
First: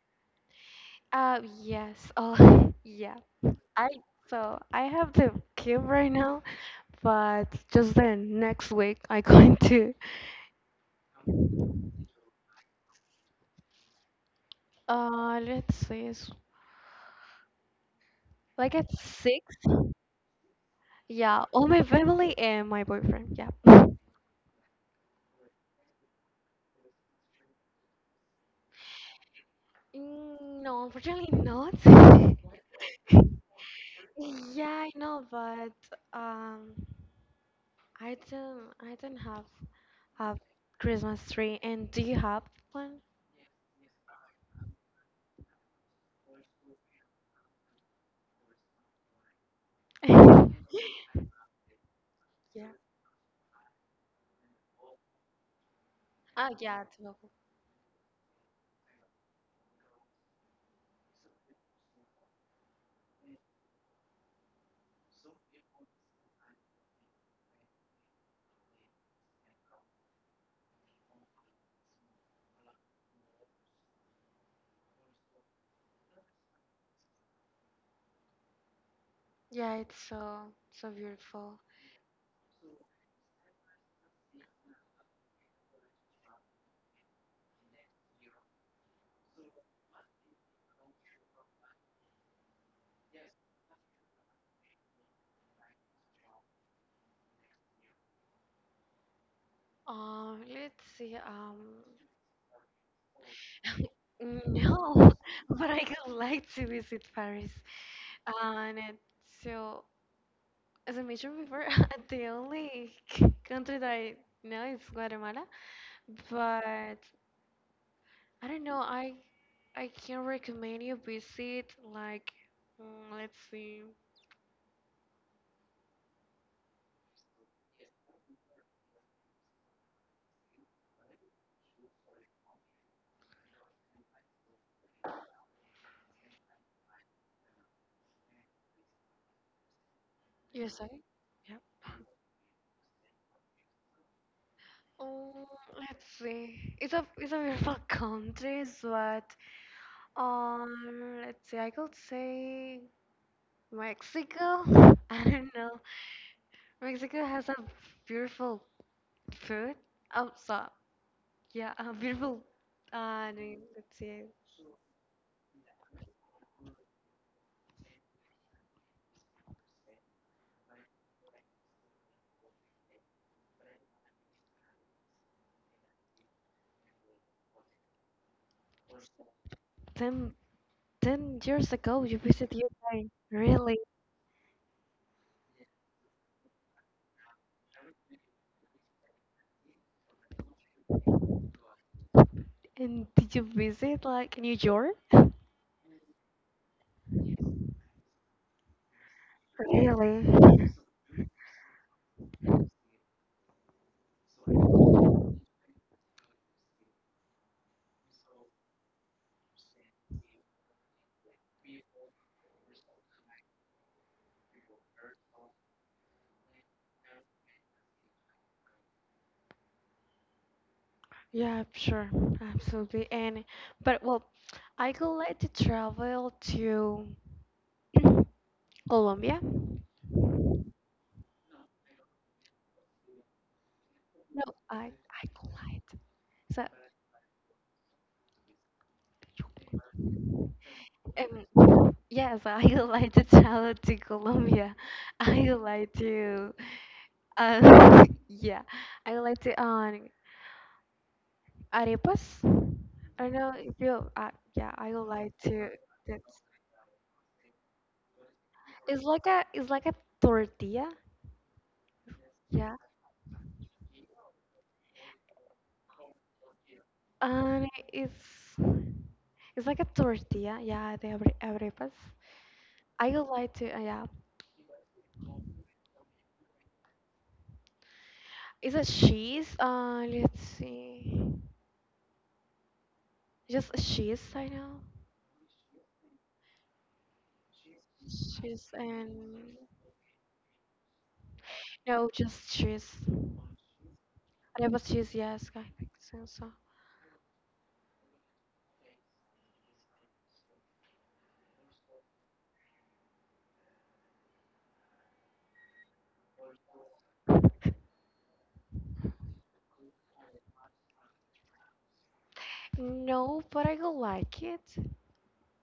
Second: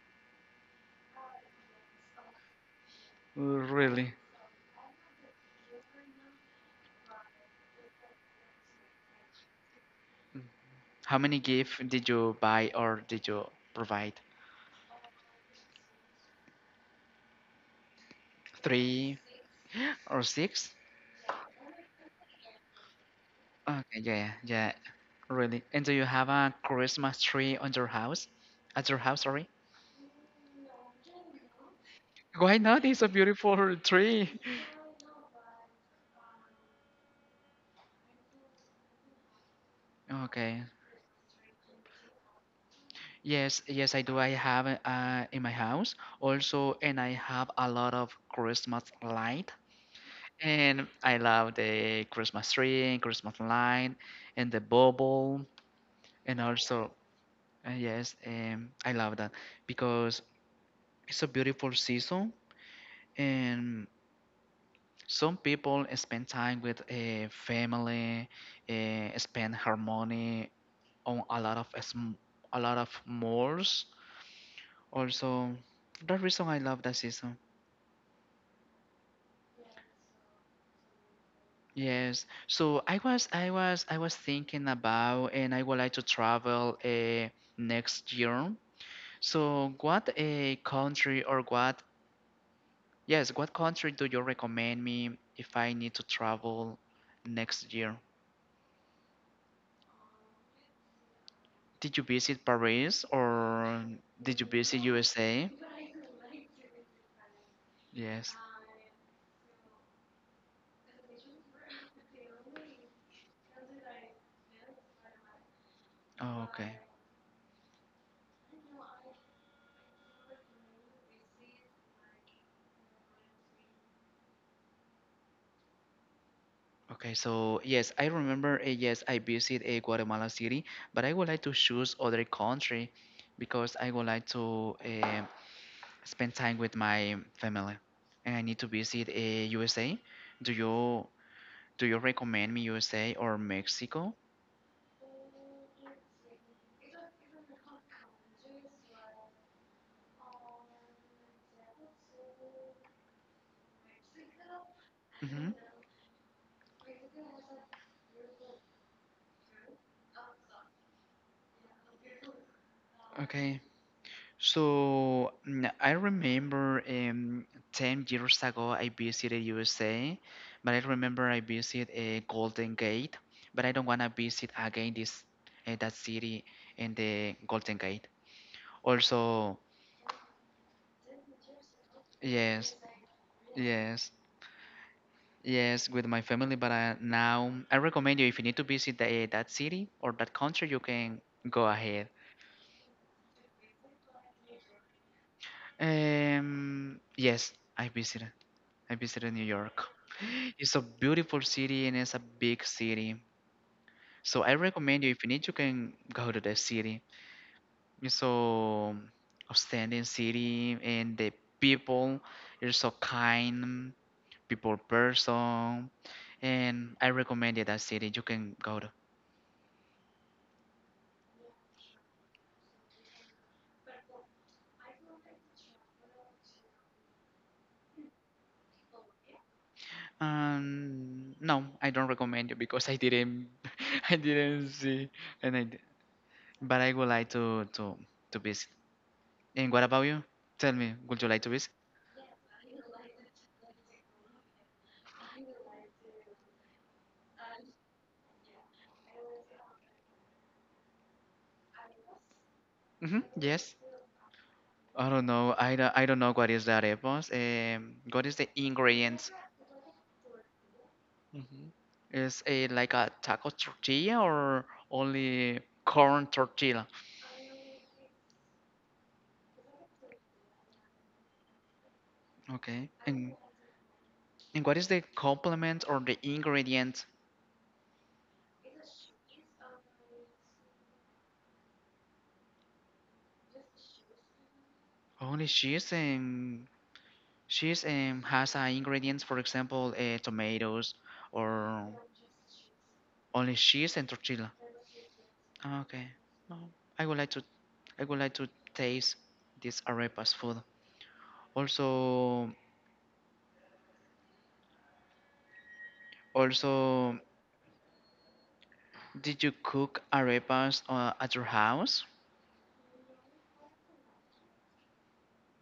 Uh, yes. Oh, yeah.
Uh,
I
Really?
so I have the gift right now, but just then next week I going to.
How many gift did you buy or did you provide?
Uh, let's see. It's like at
Three
six.
or six?
Yeah, all my family and my boyfriend. Yeah.
Okay, yeah, yeah, really. And do you have a Christmas tree on your house? At your house, sorry?
Mm, no, unfortunately not.
Why not? It's a beautiful tree.
Yeah, I know, but um, I don't, I don't have a
Okay.
Christmas tree. And do you have one?
Yes, yes, I do. I have it, uh, in my house also, and I have a lot of Christmas light. And I love the Christmas
Yeah.
tree and Christmas light and the bubble. And
Ah, yeah,
also,
it's lovely.
uh, yes, um, I love that because it's a beautiful season. And some people spend time with a family, uh, spend harmony on a lot of sm- a lot of malls. Also, that reason I love that season.
Yeah, it's so so beautiful.
Yes. So I was I was I was thinking about and I would like to travel uh, next year. So what a country or what yes, what country do you recommend me if I need to travel next year?
Um, let's see. Um,
Did you visit Paris or
no,
did you visit U S A?
but I would like to visit Paris.
Yes.
And it, so, as I mentioned before, the only c- country that I know is Guatemala.
Oh, okay.
But I don't know. I I can recommend you visit like, mm, let's see.
Okay, so yes, I remember. Uh, yes, I visit uh, Guatemala City, but I would like to choose other country because I would like to uh, spend time with my family, and I need to visit uh, U S A. Do
You're sorry?
you
Yeah.
do you recommend me U S A or Mexico?
Oh, let's see. It's a it's a beautiful country, but um, let's see. I could say Mexico. I
Mm-hmm.
don't know. Mexico has a beautiful food. Oh, so yeah, a beautiful. Uh, I mean,
Okay.
let's see.
So mm, I remember um, ten years ago I visited U S A, but I remember I visited uh, Golden Gate, but I don't want to visit again this uh, that city in the Golden Gate. Also,
Ten ten years ago, you visited
yes,
U K. Really?
yes, yes, with my family, but uh, now I recommend you if you need to visit the, eh, that city or that country, you can go ahead.
And did you visit like New York?
Um, yes, I visited. I visited New York.
Really?
It's a beautiful city and it's a big city. So I recommend you if you need you can go to that city. It's so outstanding city and the people are so kind, people person and I recommend you that city you can go to.
Yeah, sure, absolutely. And but well, I could like to travel to Colombia.
Um no, I don't recommend you because I didn't I
No,
didn't
I
see
I could
and I d-
like so
but I would like to to to visit. And what about you? Tell me, would you like to visit?
um yes, I would like to travel to Colombia. I would like to uh yeah, I would like to um arepas.
hmm
I don't know
Yes.
if you uh, yeah, I would
I don't
like
know.
to.
I don't, I don't know
It's,
what is that, Evans. Um, what is the
it's like
ingredients?
a, it's like a tortilla.
Mhm. Is it
Yeah.
like a taco tortilla or only corn tortilla?
And it's it's like a tortilla, yeah, the abre- arepas.
Okay.
I would
And
like to, uh, yeah.
and what is the complement or the ingredient?
Is it cheese? Uh, let's see. Just cheese, I know.
Only cheese and cheese um, has
Cheese
uh, ingredients. For
and
example, uh, tomatoes or
no, just cheese.
only cheese and tortilla.
Arepas cheese, yes, I
Ah,
think
okay.
so. So.
No, I would like to I would like to taste this arepas food. Also, also, did you cook arepas uh, at your house?
No, but I would like it.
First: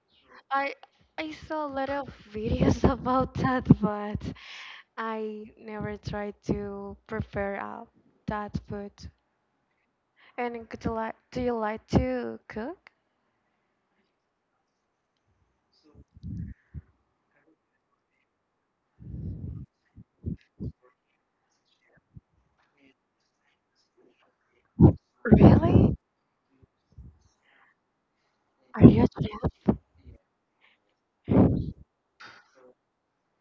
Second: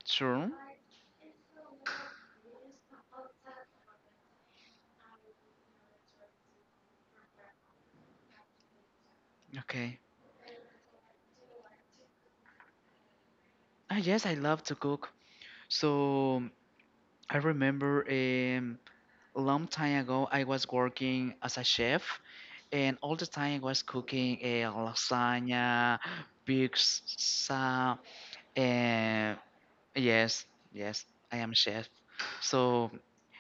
Sure.
I I saw a lot of videos about that, but I never tried to prepare uh, that food.
Okay.
And could you like, do you like to cook?
Ah, yes, I love to cook. So I remember um, a long time ago I was working as a chef, and all the time I was cooking a
Really?
lasagna, pizza,
Are you a
and
chef?
yes, yes, I am chef. So,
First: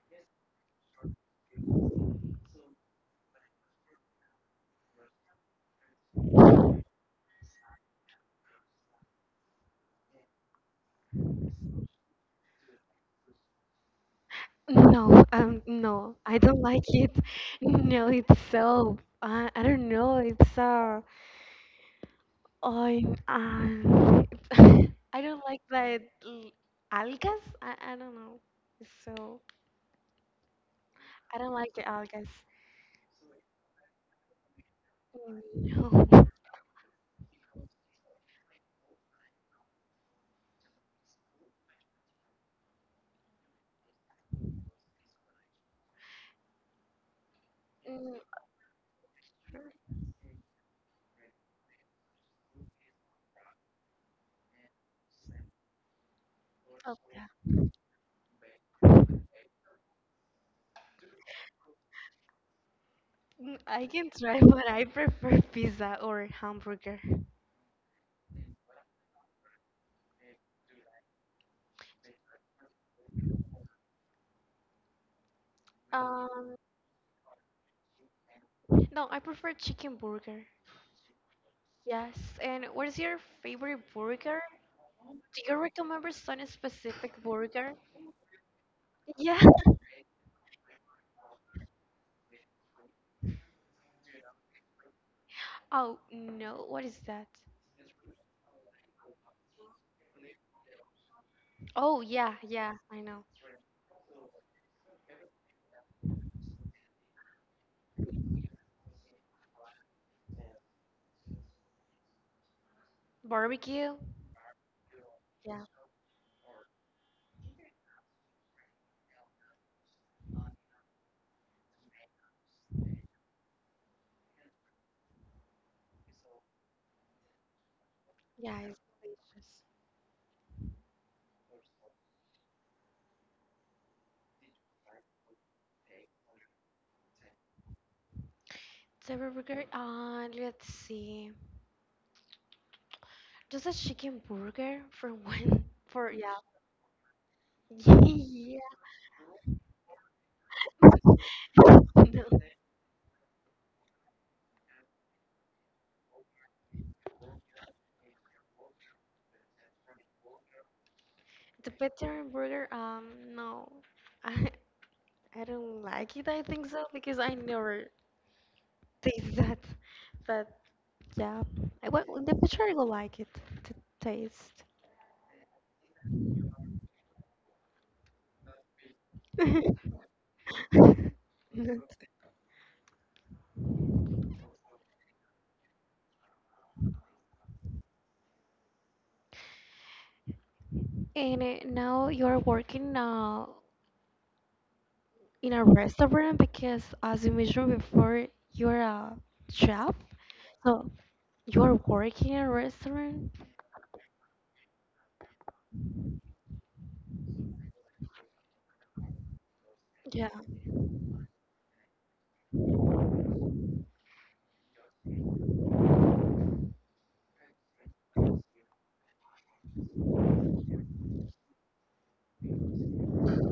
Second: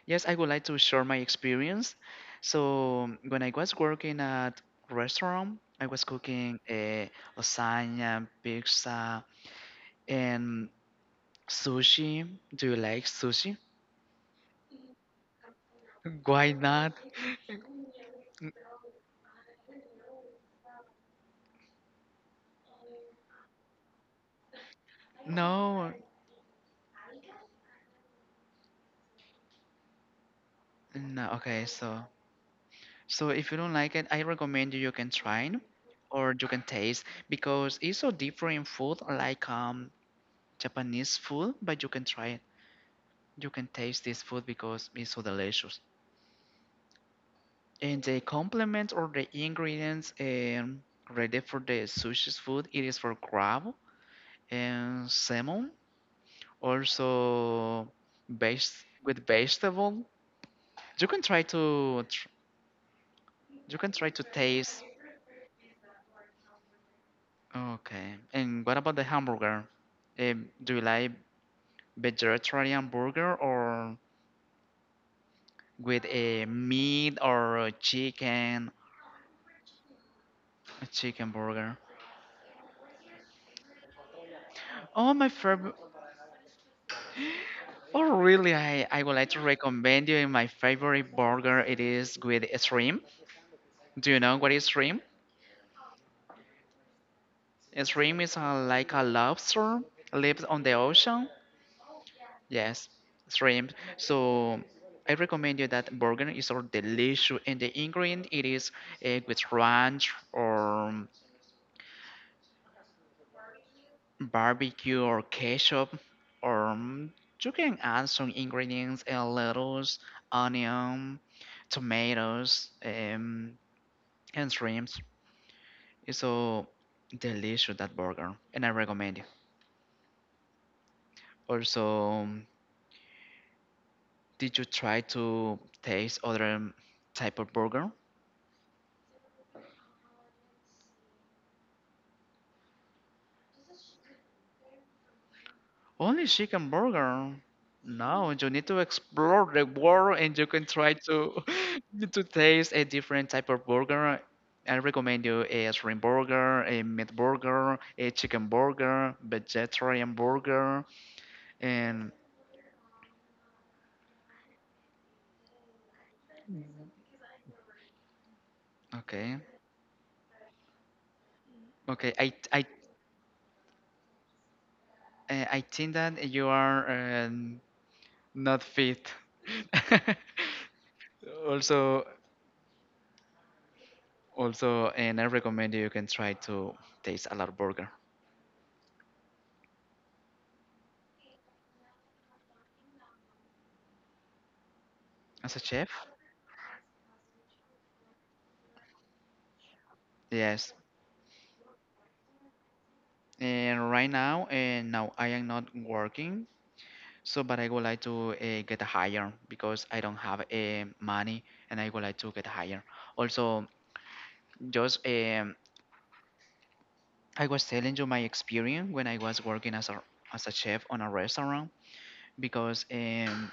yes, I would like to share my experience. So, when I was working at restaurant, I was cooking a lasagna, pizza, and sushi. Do you like sushi?
No, um, no, I
Why
don't like
not?
it. No, it's so, uh, I don't know, it's uh, I, um, I don't like
No,
the l- algas. I, I don't know. So
no.
I don't
Okay,
like the
so
algas.
so if you don't like it, I recommend you you can try it
No.
or you can taste because it's so different food like um Japanese food, but you can try it. You can taste this food because it's so delicious. And the
Mm,
complements or the ingredients um, ready for the sushi's food, it is for crab and salmon,
oh, yeah.
also based with vegetable. You can try to tr-
Mm,
you
I
can try
can
to
try, but
taste.
I prefer pizza or hamburger.
Okay. And what about the hamburger? Um, do you like vegetarian burger or with a
Um,
meat or a chicken,
no, I prefer chicken burger.
a chicken burger?
Yes, and what is your favorite burger?
Oh, my
Do you
favorite
remember some specific burger?
oh, really? I, I would like to
Yeah.
recommend you my favorite burger. It is with shrimp. Do you know what is shrimp?
Oh, no, what is that?
Shrimp is uh, like a lobster, lives on the ocean.
Oh, yeah, yeah,
Yes,
I know.
shrimp. So I recommend you that burger. It's so delicious, and the ingredient it is uh, with ranch or
Barbecue?
barbecue or
Yeah,
ketchup, or um, you can add some ingredients: uh, lettuce, onion, tomatoes, um, and shrimps. So delicious that burger,
yeah,
and I
it's
recommend it.
delicious.
Also, um, did you try to taste other type of burger?
Favorite burger? Uh, let's see. Just a chicken burger for one, for,
Only
yeah.
chicken burger. No, you
Yeah,
need to explore the world, and you can try to to
no.
taste a different type of burger. I recommend you a shrimp burger, a meat burger, a chicken burger, vegetarian burger,
The
and
vegetarian burger, um, no. I, I don't like it, I think so, because I never taste
okay,
that. But. Yeah, I well,
okay. I
the future
I
I would like it to taste.
uh, I think that you are. Um, not fit. Also, also, and I recommend you can try to taste a lot burger
And uh, now you're working uh, in
as a
a
chef.
restaurant because, as you mentioned before, you're a chef.
Yes,
So you're working in a restaurant.
and right now, and now I am not working. So, but I would like to uh, get higher because I don't
Yeah.
have uh, money, and I would like to get higher. Also, just um, I was telling you my experience when I was working as a as a chef on a restaurant because um,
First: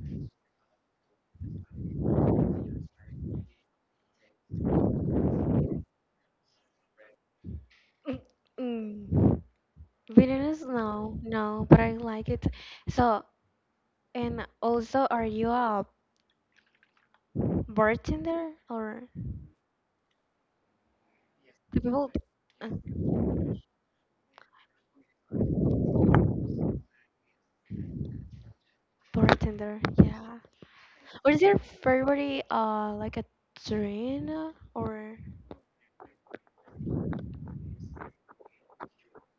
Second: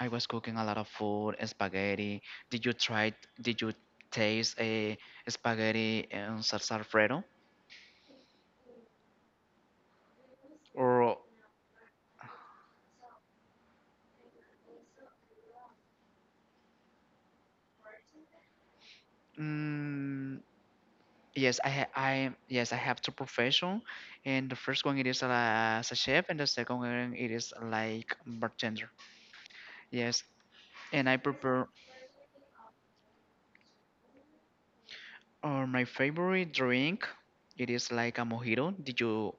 I was cooking a lot of food, spaghetti. Did you try? Did you taste a spaghetti and salsa Alfredo?
Mm. Mm. Vietnamese?
Or
No, no, but I like it. So, and also, are you a bartender or?
mm, yes, I
The
ha-
people
I
uh,
yes I have two profession, and the first one it is uh, as a chef, and the second one it is like bartender.
bartender,
Yes,
yeah.
and I
What is your
prepare
favorite uh like a drink or
uh, my favorite drink. It is like a mojito. Did you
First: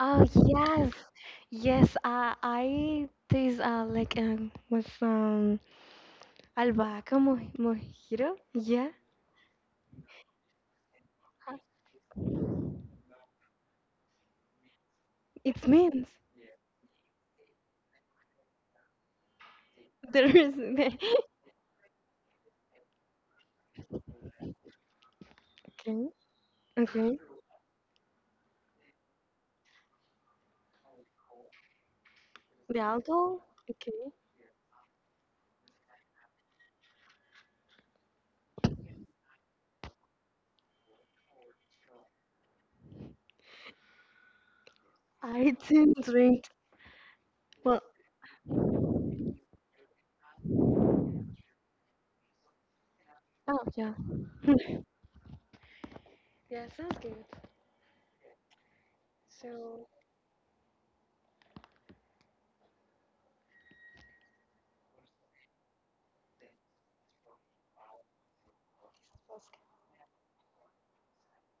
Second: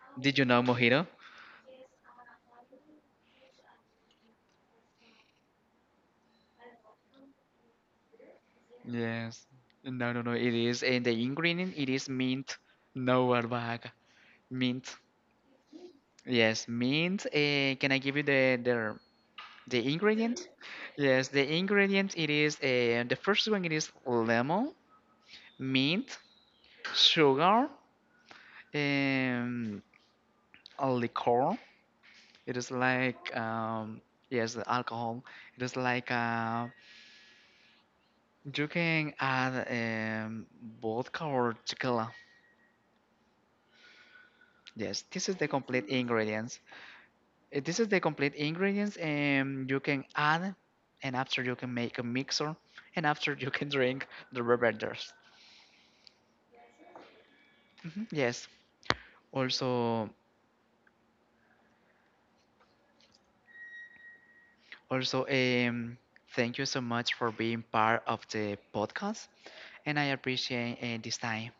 oh
did you know
yes.
mojito?
Yes, uh, I taste uh like um with um albahaca mo mojito. Yeah.
Yes. No, no, no. It is, and the ingredient it is
Uh,
mint. No, Arbag. Mint.
it means
Yes, mint. Uh, can I give you the the the
there
ingredient?
is mint.
Yes, the ingredient it is uh, the first one. It is lemon,
Okay.
mint,
Okay.
sugar, um, a liquor. It is
The
like
alcohol?
um,
Okay.
yes, the alcohol. It is like uh, you can add um, vodka or tequila. Yes, this is the
I
complete
didn't drink
ingredients. Uh, This
well
is the complete ingredients, and you can add, and after you can make a mixer, and after you
oh
can
yeah.
drink the beverages.
Yeah, sounds good.
Mhm, yes.
So
Also, also, um, thank you so much for being part of the podcast, and I appreciate uh, this time.